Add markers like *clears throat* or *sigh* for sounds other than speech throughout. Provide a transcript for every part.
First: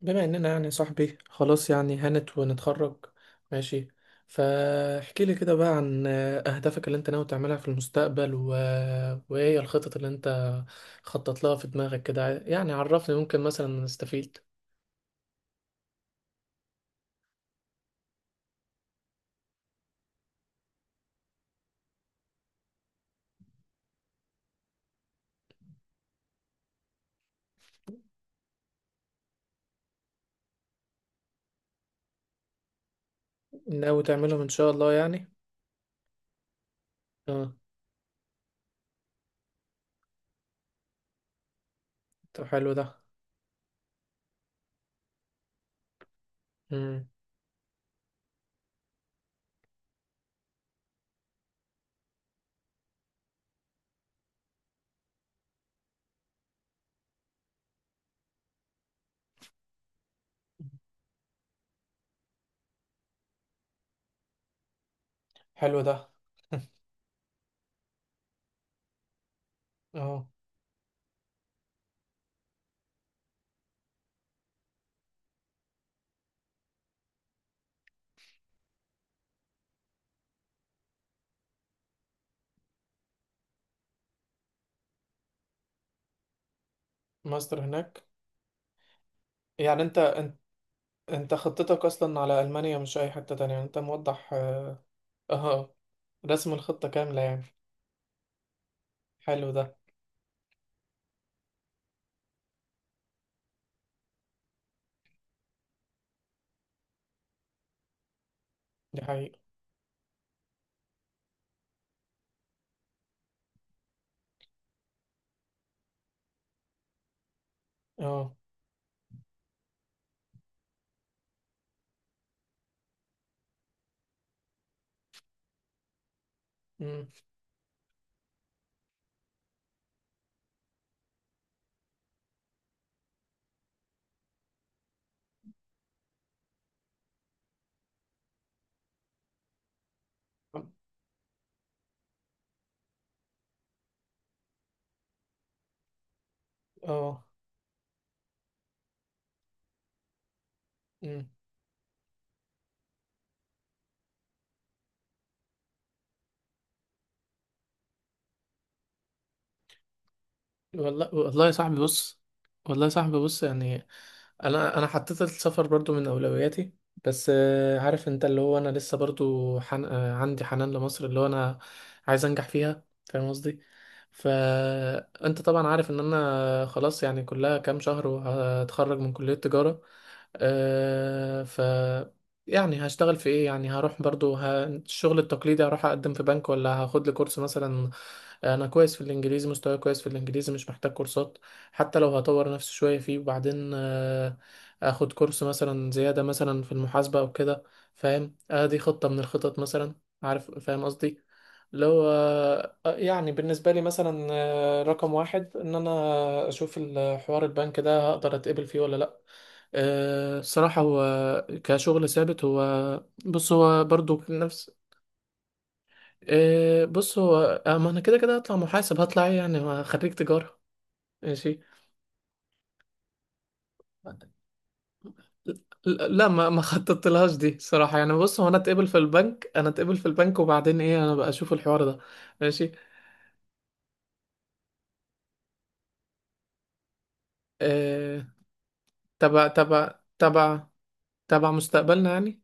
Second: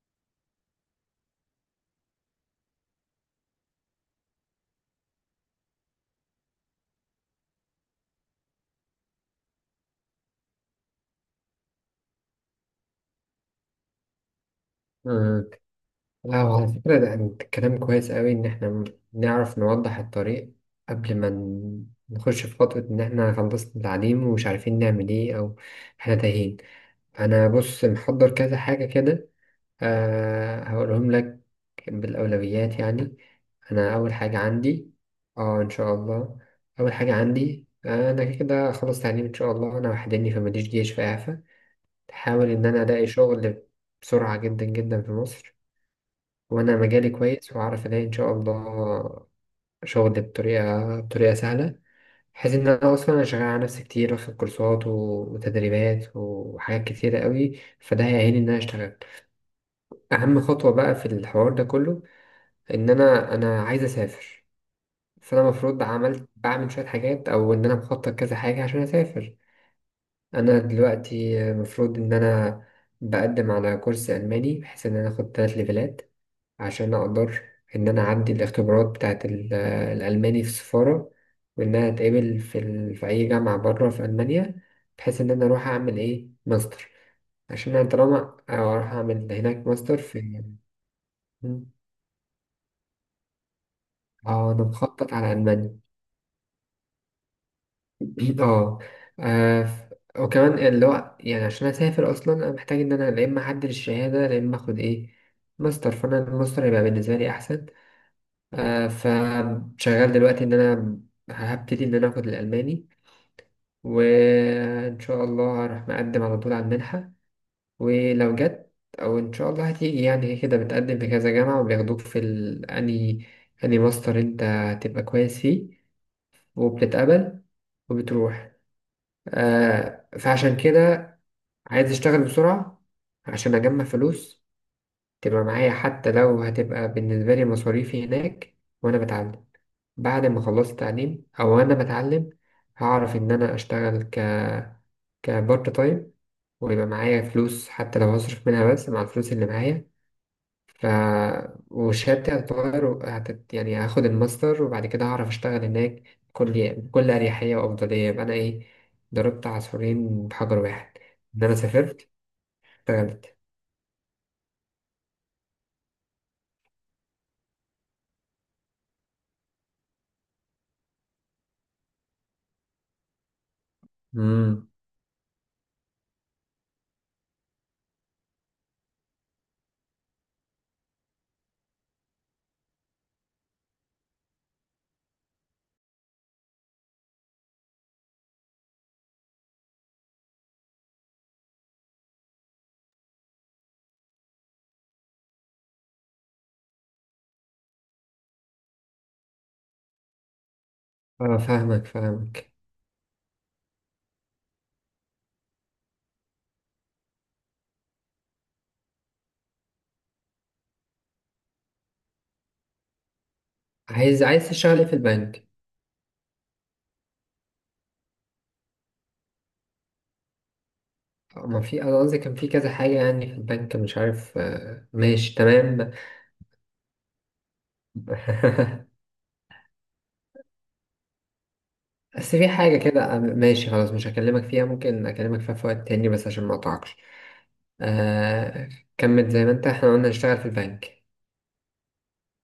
بما اننا يعني صاحبي خلاص، يعني هانت ونتخرج. ماشي، فاحكي لي كده بقى عن اهدافك اللي انت ناوي تعملها في المستقبل وايه هي الخطط اللي انت خطط لها في دماغك كده. يعني عرفني ممكن مثلا نستفيد. مم. لا، على فكرة ده أنت كلام كويس قوي إن إحنا نعرف نوضح الطريق قبل ما نخش في خطوة، إن إحنا خلصنا التعليم ومش عارفين نعمل إيه أو إحنا تايهين. أنا بص، محضر كذا حاجة كده. أه هقولهم لك بالأولويات يعني. أنا ناوي أول حاجة تعملهم ان شاء عندي. الله يعني؟ أه، إن شاء الله. أول حاجة اه. عندي، أنا كده كده أخلص تعليم إن شاء الله. أنا وحدني فماليش جيش، في إعفاء. طب أحاول إن حلو أنا ده. ألاقي شغل بسرعة جدا جدا في مصر. وانا امم. مجالي كويس وهعرف الاقي ان شاء الله شغل بطريقه سهله. بحيث ان انا اصلا شغال على نفسي كتير، واخد كورسات وتدريبات وحاجات كتيره قوي، فده هيعيني ان انا اشتغل. اهم خطوه بقى في الحوار ده كله، ان انا عايز اسافر. فانا حلو المفروض ده. عملت بعمل *laughs* شويه حاجات، او ان انا مخطط كذا حاجه عشان اسافر. اه. انا دلوقتي المفروض ان انا بقدم على كورس الماني، بحيث ان انا اخد 3 ليفلات عشان أقدر إن أنا أعدي الاختبارات بتاعة الألماني في السفارة، وإن أنا أتقبل في أي جامعة بره في ألمانيا، بحيث إن أنا أروح أعمل إيه ماستر. ماستر عشان أنا هناك. طالما أروح أعمل هناك يعني ماستر انت انت في... انت مم. خطتك اصلا على المانيا، مش اي حتة تانية، يعني انت موضح. آه، أنا اه. مخطط على آه، ألمانيا. رسم الخطة كاملة يعني. *clears throat* آه. حلو آه، ده. وكمان، اللي هو يعني، عشان أسافر أصلا أنا محتاج إن أنا لا إما أعدل الشهادة، لا إما آخد إيه ماستر. فأنا الماستر هيبقى بالنسبة لي أحسن. آه، دي حقيقة. فشغال دلوقتي ان انا هبتدي ان انا اخد الالماني، وان شاء الله هروح مقدم على طول على المنحه. اه. ولو جت، او ان شاء الله هتيجي، يعني كده بتقدم في كذا جامعه وبياخدوك في اني ماستر، انت هتبقى كويس فيه امم. وبتتقبل وبتروح. آه، فعشان كده عايز اشتغل بسرعه عشان اجمع فلوس تبقى معايا، حتى لو هتبقى بالنسبه لي مصاريفي هناك وانا بتعلم. بعد ما خلصت تعليم او انا بتعلم، هعرف ان انا اشتغل كبارت تايم. ويبقى معايا اه. فلوس حتى لو هصرف منها، بس مع الفلوس اللي معايا. ف... امم. وشهادتي هتتغير يعني هاخد الماستر وبعد كده هعرف اشتغل هناك بكل اريحيه وافضليه. يبقى انا ايه؟ ضربت عصفورين بحجر واحد، والله ان والله يا انا صاحبي سافرت بص. والله يا صاحبي اشتغلت. بص، يعني انا حطيت السفر برضو من اولوياتي. بس عارف انت، اللي هو انا لسه برضو حن... آه، عندي حنان لمصر، اللي هو انا عايز انجح فيها، فاهم قصدي؟ امم. فانت طبعا عارف ان انا خلاص، يعني كلها كام شهر وهتخرج من كلية تجارة. آه، ف يعني هشتغل في ايه؟ يعني هروح برضو الشغل التقليدي، هروح اقدم في بنك، ولا هاخد لي كورس مثلا. انا كويس في الانجليزي، مستواي كويس في الانجليزي، مش محتاج كورسات. حتى لو هطور نفسي شوية فيه، وبعدين اخد كورس مثلا زيادة مثلا في المحاسبة او كده. فاهم؟ آه، دي خطة من الخطط مثلا. عارف، فاهم قصدي؟ اه، فاهمك لو فاهمك. يعني بالنسبة لي مثلا، رقم واحد ان انا اشوف الحوار البنك ده، هقدر اتقبل فيه ولا لا. الصراحة هو كشغل ثابت، هو بص هو برضو عايز نفس. تشتغل ايه في البنك؟ إيه بص هو، ما انا كده كده هطلع محاسب، هطلع ايه يعني، ما خريج تجارة. ماشي. ما في انا قصدي كان في كذا حاجة يعني في البنك، مش عارف. آه، ماشي تمام. لا، ما خططت لهاش دي صراحة، يعني بص هو انا اتقبل في *laughs* البنك، انا اتقبل في البنك وبعدين ايه، انا بقى اشوف الحوار ده. بس في ماشي. حاجة كده، ماشي، خلاص مش هكلمك فيها، ممكن أكلمك فيها في وقت تاني بس عشان ما أقطعكش. إيه. آه. كمل زي تبع ما أنت إحنا تبع قلنا نشتغل في تبع، البنك. تبع مستقبلنا يعني.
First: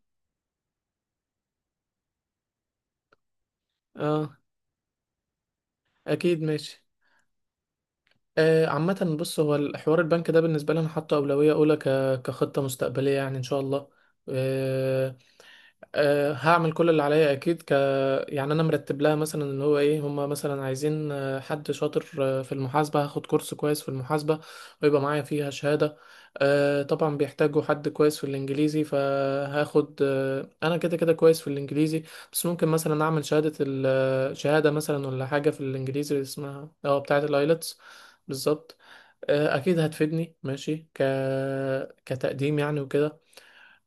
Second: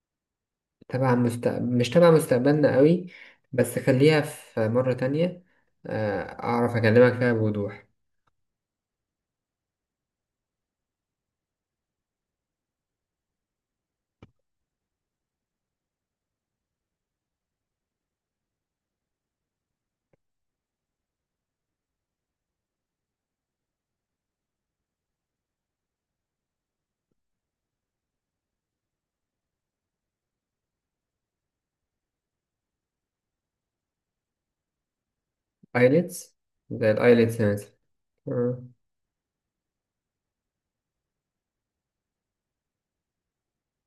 مش تبع مستقبلنا قوي، بس خليها اه في مرة تانية. آه، اكيد، أعرف ماشي. أكلمك فيها بوضوح. عامة بص، هو الحوار البنك ده بالنسبة لي، أنا حاطه أولوية أولى كخطة مستقبلية يعني إن شاء الله. آه، أه هعمل كل اللي عليا اكيد. يعني انا مرتب لها، مثلا اللي هو ايه، هما مثلا عايزين حد شاطر في المحاسبه، هاخد كورس كويس في المحاسبه، ويبقى معايا فيها شهاده. أه طبعا بيحتاجوا حد كويس في الانجليزي، فهاخد أه، انا كده كده كويس في الانجليزي، بس ممكن مثلا اعمل شهاده ال... آه، شهاده مثلا ولا حاجه في الانجليزي اللي ايلتس. اسمها زي اه بتاعه الايلتس مثلا. الايلتس. آه، بالظبط. اكيد هتفيدني، ماشي كتقديم يعني وكده.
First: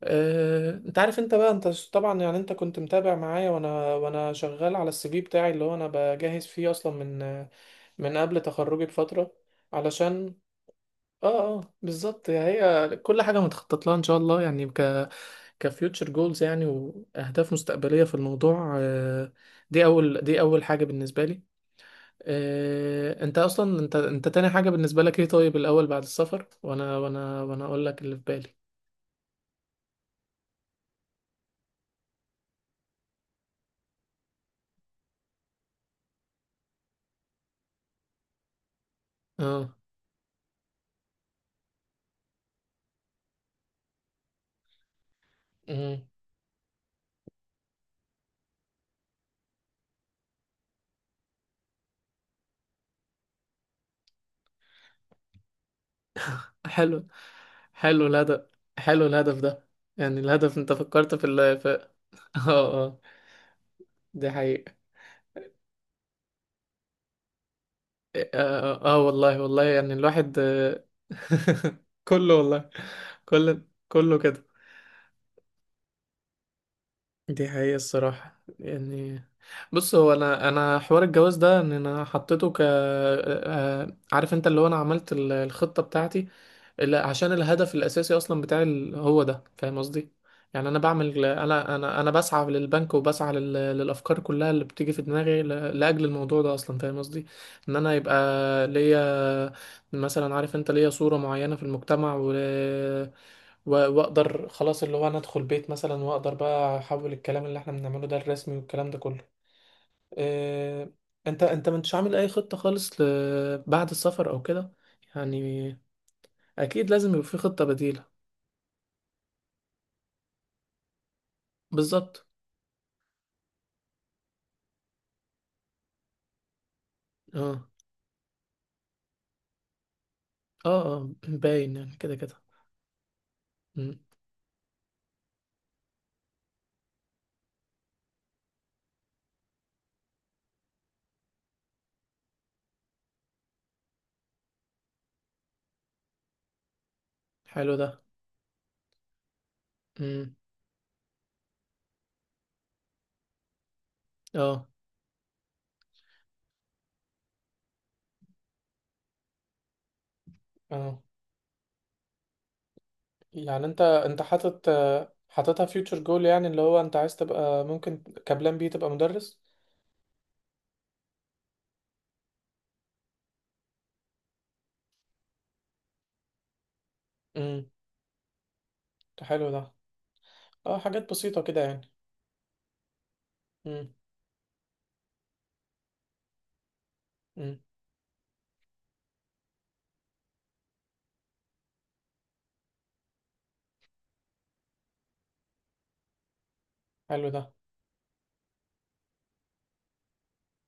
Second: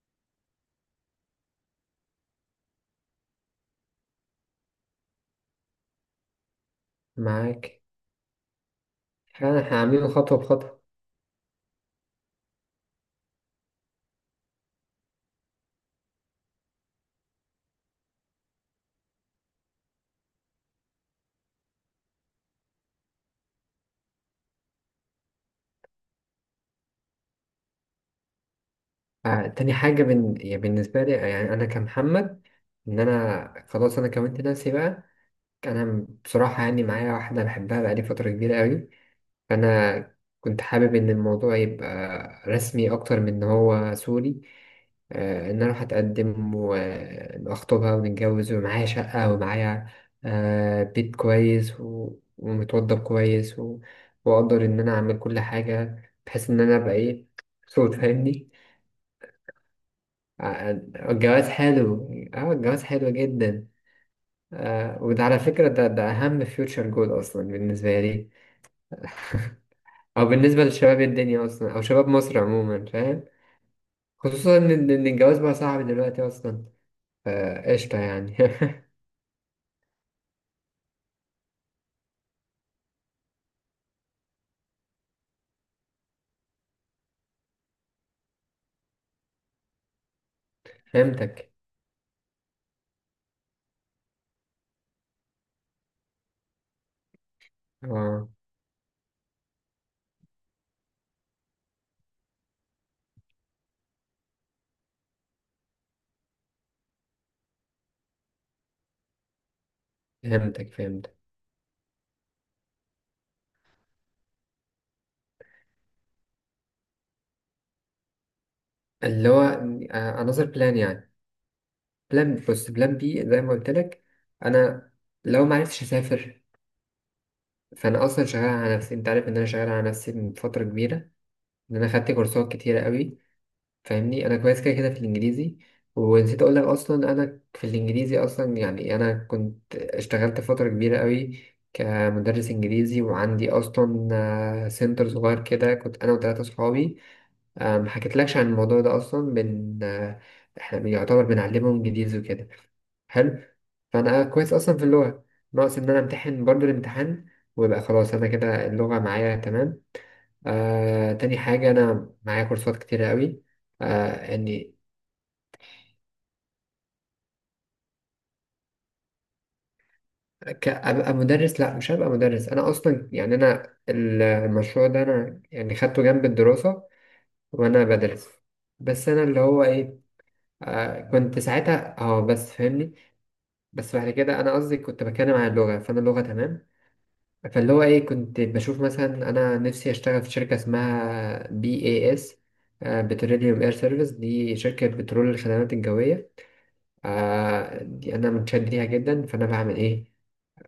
انت عارف، انت بقى، انت طبعا، يعني انت كنت متابع معايا، وانا شغال على السي في بتاعي، اللي هو انا بجهز فيه اصلا من معاك. من قبل تخرجي بفترة، فأنا هعمله علشان خطوة بخطوة. اه. اه بالظبط، يعني هي كل حاجة متخطط لها ان شاء الله، يعني كفيوتشر جولز يعني، واهداف مستقبلية في الموضوع. دي اول حاجة بالنسبة لي. انت اصلا، انت تاني حاجة بالنسبة لك ايه؟ طيب، الاول بعد السفر وانا اقول لك اللي في بالي. آه، تاني حاجة يعني بالنسبة لي يعني أنا كمحمد، إن أنا خلاص أنا كونت نفسي بقى. أنا بصراحة يعني معايا واحدة بحبها بقالي فترة كبيرة أوي. اه. فأنا كنت حابب إن الموضوع يبقى رسمي أكتر من إن هو سوري. إن أنا أروح أتقدم وأخطبها ونتجوز ومعايا شقة، ومعايا بيت كويس و... ومتوضب كويس و... وأقدر إن أنا أعمل كل حاجة بحيث إن أنا أبقى حلو. إيه، صوت حلو الهدف. فاهمني. حلو الهدف ده. يعني الهدف، آه، انت فكرت في الجواز ال في. حلو. *laughs* اه اه الجواز اه. حلو جدا. دي حقيقة. آه، وده على فكرة، ده أهم فيوتشر جول أصلا بالنسبة اه، لي. والله والله، يعني أو الواحد. بالنسبة لشباب الدنيا أصلا، أو *laughs* شباب كله مصر والله. عموما، فاهم. كله كده. خصوصا إن الجواز بقى صعب دلوقتي أصلا. دي حقيقة فقشطة يعني. الصراحة، يعني بص، هو انا حوار الجواز ده ان انا حطيته ك. عارف انت، اللي هو انا عملت الخطة بتاعتي، اللي عشان الهدف الاساسي اصلا بتاعي هو ده، فاهم قصدي؟ يعني انا *laughs* بعمل، فهمتك. انا بسعى للبنك، وبسعى للافكار كلها اللي بتيجي في دماغي لاجل الموضوع ده اصلا، فاهم قصدي؟ ان انا يبقى اه ليا، مثلا عارف انت، ليا صورة معينة في المجتمع، واقدر خلاص، اللي هو انا ادخل بيت مثلا، واقدر بقى احول الكلام اللي احنا بنعمله ده الرسمي والكلام ده كله. فهمتك إيه، فهمتك. انت مش عامل اي خطة خالص بعد السفر او كده، يعني اكيد لازم يبقى في خطة بديلة. اللي هو أنظر بلان يعني. بالظبط. بلان، بص، بلان B. زي ما قلت لك، أنا لو ما عرفتش أسافر، اه فأنا أصلا شغال على نفسي. أنت عارف إن أنا شغال على نفسي من فترة اه. كبيرة، اه باين إن أنا يعني، خدت كده كده. كورسات كتيرة قوي، مم. فاهمني. انا كويس كده كده في الانجليزي. ونسيت اقول لك اصلا، انا في الانجليزي اصلا يعني انا كنت اشتغلت فتره كبيره قوي كمدرس انجليزي، وعندي اصلا سنتر صغير كده، كنت انا وثلاثه صحابي. حلو آه، ده. ما حكيتلكش عن الموضوع ده اصلا بن آه، مم. احنا بيعتبر بنعلمهم انجليزي وكده. حلو. فانا كويس اه اصلا في اللغه. ناقص ان انا امتحن برضه الامتحان ويبقى خلاص انا كده اللغه معايا تمام. اه. آه، تاني حاجة أنا معايا كورسات كتيرة قوي. يعني انت، انت يعني حاططها فيوتشر جول، يعني اللي هو انت عايز تبقى ممكن كبلان بي تبقى مدرس. أبقى مدرس؟ لأ مش هبقى مدرس. أنا أصلا يعني أنا المشروع ده أنا يعني خدته جنب الدراسة امم. وأنا بدرس. بس أنا اللي حلو ده. هو إيه، اه، آه، حاجات كنت بسيطة كده يعني. ساعتها، بس فاهمني. بس بعد كده أنا قصدي كنت بتكلم عن اللغة، فأنا اللغة تمام. امم. فاللي هو إيه، كنت بشوف مثلا أنا نفسي أشتغل في شركة اسمها BES، بتروليوم إير سيرفيس، دي شركة بترول الخدمات الجوية. حلو ده. آه، دي انا متشد ليها جدا. فانا بعمل ايه؟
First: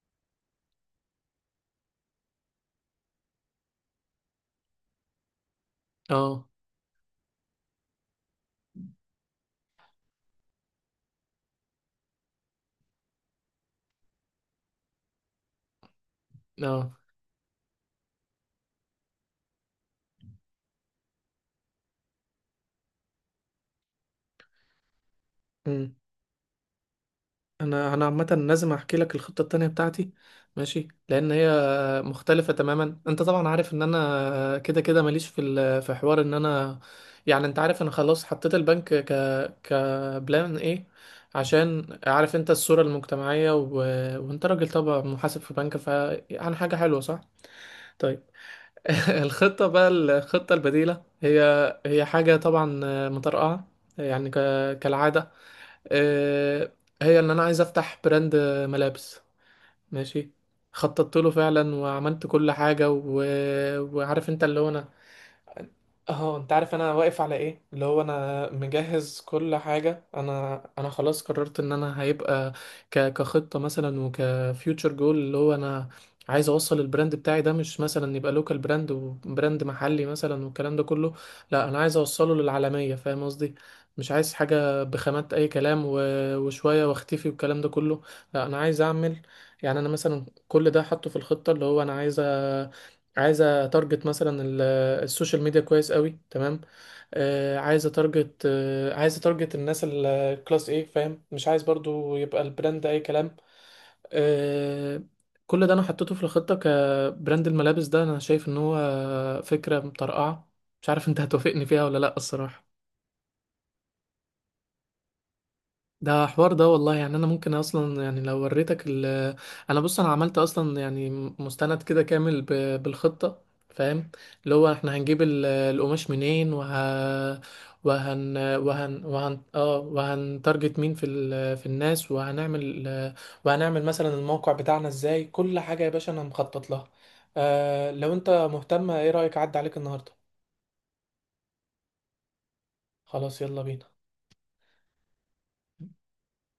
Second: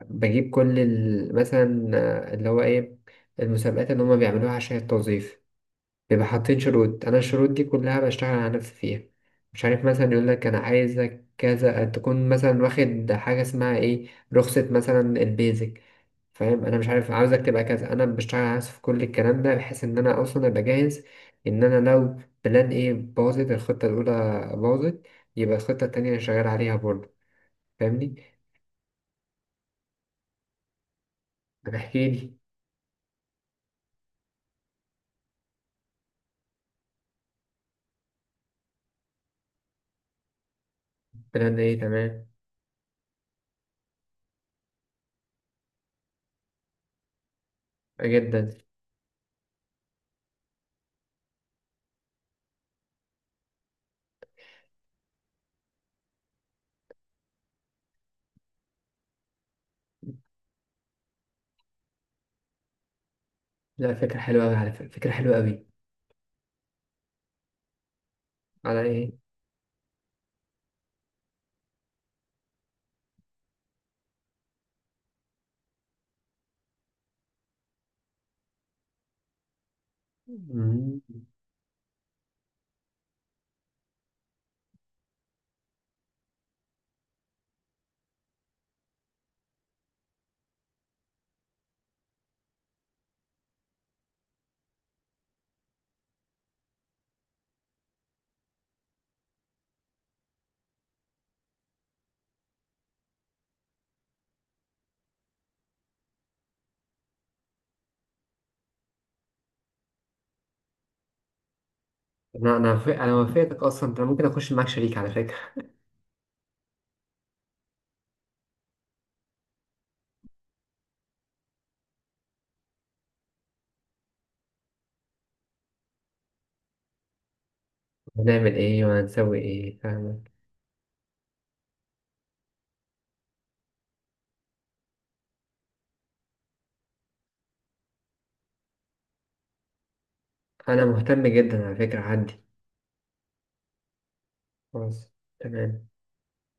بجيب كل مثلا، اللي هو ايه، المسابقات اللي هما بيعملوها عشان التوظيف. بيبقى اه حاطين شروط، انا الشروط دي كلها بشتغل على نفسي فيها. مش عارف، مثلا يقول لك انا عايزك كذا، تكون مثلا واخد حاجه اسمها ايه، رخصه مثلا البيزك، فاهم. انا مش اه. عارف عاوزك تبقى كذا، انا بشتغل على نفسي في كل الكلام ده بحيث ان انا اصلا ابقى جاهز، ان انا لو بلان ايه باظت الخطه الاولى، باظت، يبقى الخطة امم. التانية اللي شغال عليها برضه، انا فاهمني. عامه لازم احكي لك الخطه التانية بتاعتي. ماشي، لان هي طب احكي لي. مختلفه تماما. انت طبعا عارف ان انا كده كده ماليش في في حوار ان انا، يعني انت عارف انا خلاص حطيت البنك كبلان ايه، الكلام ده ايه؟ عشان تمام عارف انت الصوره المجتمعيه، وانت راجل طبعا محاسب في بنك، فعن حاجه حلوه، صح؟ طيب. جدا. *laughs* الخطه بقى، الخطه البديله، هي هي حاجه طبعا مطرقعه، يعني كالعاده. آه، هي ان انا عايز افتح براند ملابس. ماشي. خططت له فعلا، وعملت كل حاجة، لا، فكرة وعارف انت، حلوة أوي، اللي هو على انا، فكرة فكرة حلوة أوي. اهو انت عارف انا واقف على ايه، اللي هو انا على ايه؟ مجهز كل حاجه. انا خلاص قررت ان انا هيبقى كخطه مثلا، وكفيوتشر جول، اللي هو انا عايز اوصل البراند بتاعي ده، مش مثلا يبقى لوكال براند، وبراند محلي مثلا والكلام ده مم. كله. لا، انا عايز اوصله للعالميه، فاهم قصدي؟ مش عايز حاجه بخامات اي كلام، وشويه واختفي والكلام ده كله. لا، انا عايز اعمل، يعني انا مثلا كل ده حاطه في الخطه، اللي هو انا عايز اتارجت مثلا السوشيال ميديا كويس قوي تمام. عايز اتارجت الناس الكلاس ايه، فاهم؟ مش عايز برضو يبقى البراند اي كلام. آه، كل ده انا حطيته في الخطة، كبراند الملابس ده انا شايف ان هو فكرة مطرقعة. مش عارف انت هتوافقني فيها ولا لا، انا الصراحة. انا وافق- انا وافقتك اصلا، انا ممكن اخش معاك شريك على فكرة. ده حوار، ده والله، يعني انا ممكن اصلا، يعني لو وريتك ال، انا بص انا عملت اصلا يعني مستند كده كامل بالخطة، فاهم؟ اللي هو احنا هنجيب القماش منين، وهن هنعمل ايه وهن وهنسوي وهن ايه، اه فاهمك. وهنتارجت مين في في الناس، وهنعمل، وهنعمل مثلا الموقع بتاعنا ازاي. كل حاجة يا باشا انا مخطط لها. آه، لو انت مهتم، ايه رأيك اعدي عليك النهاردة؟ انا مهتم جدا على فكرة، عندي. خلاص، يلا بينا. خلاص. تمام.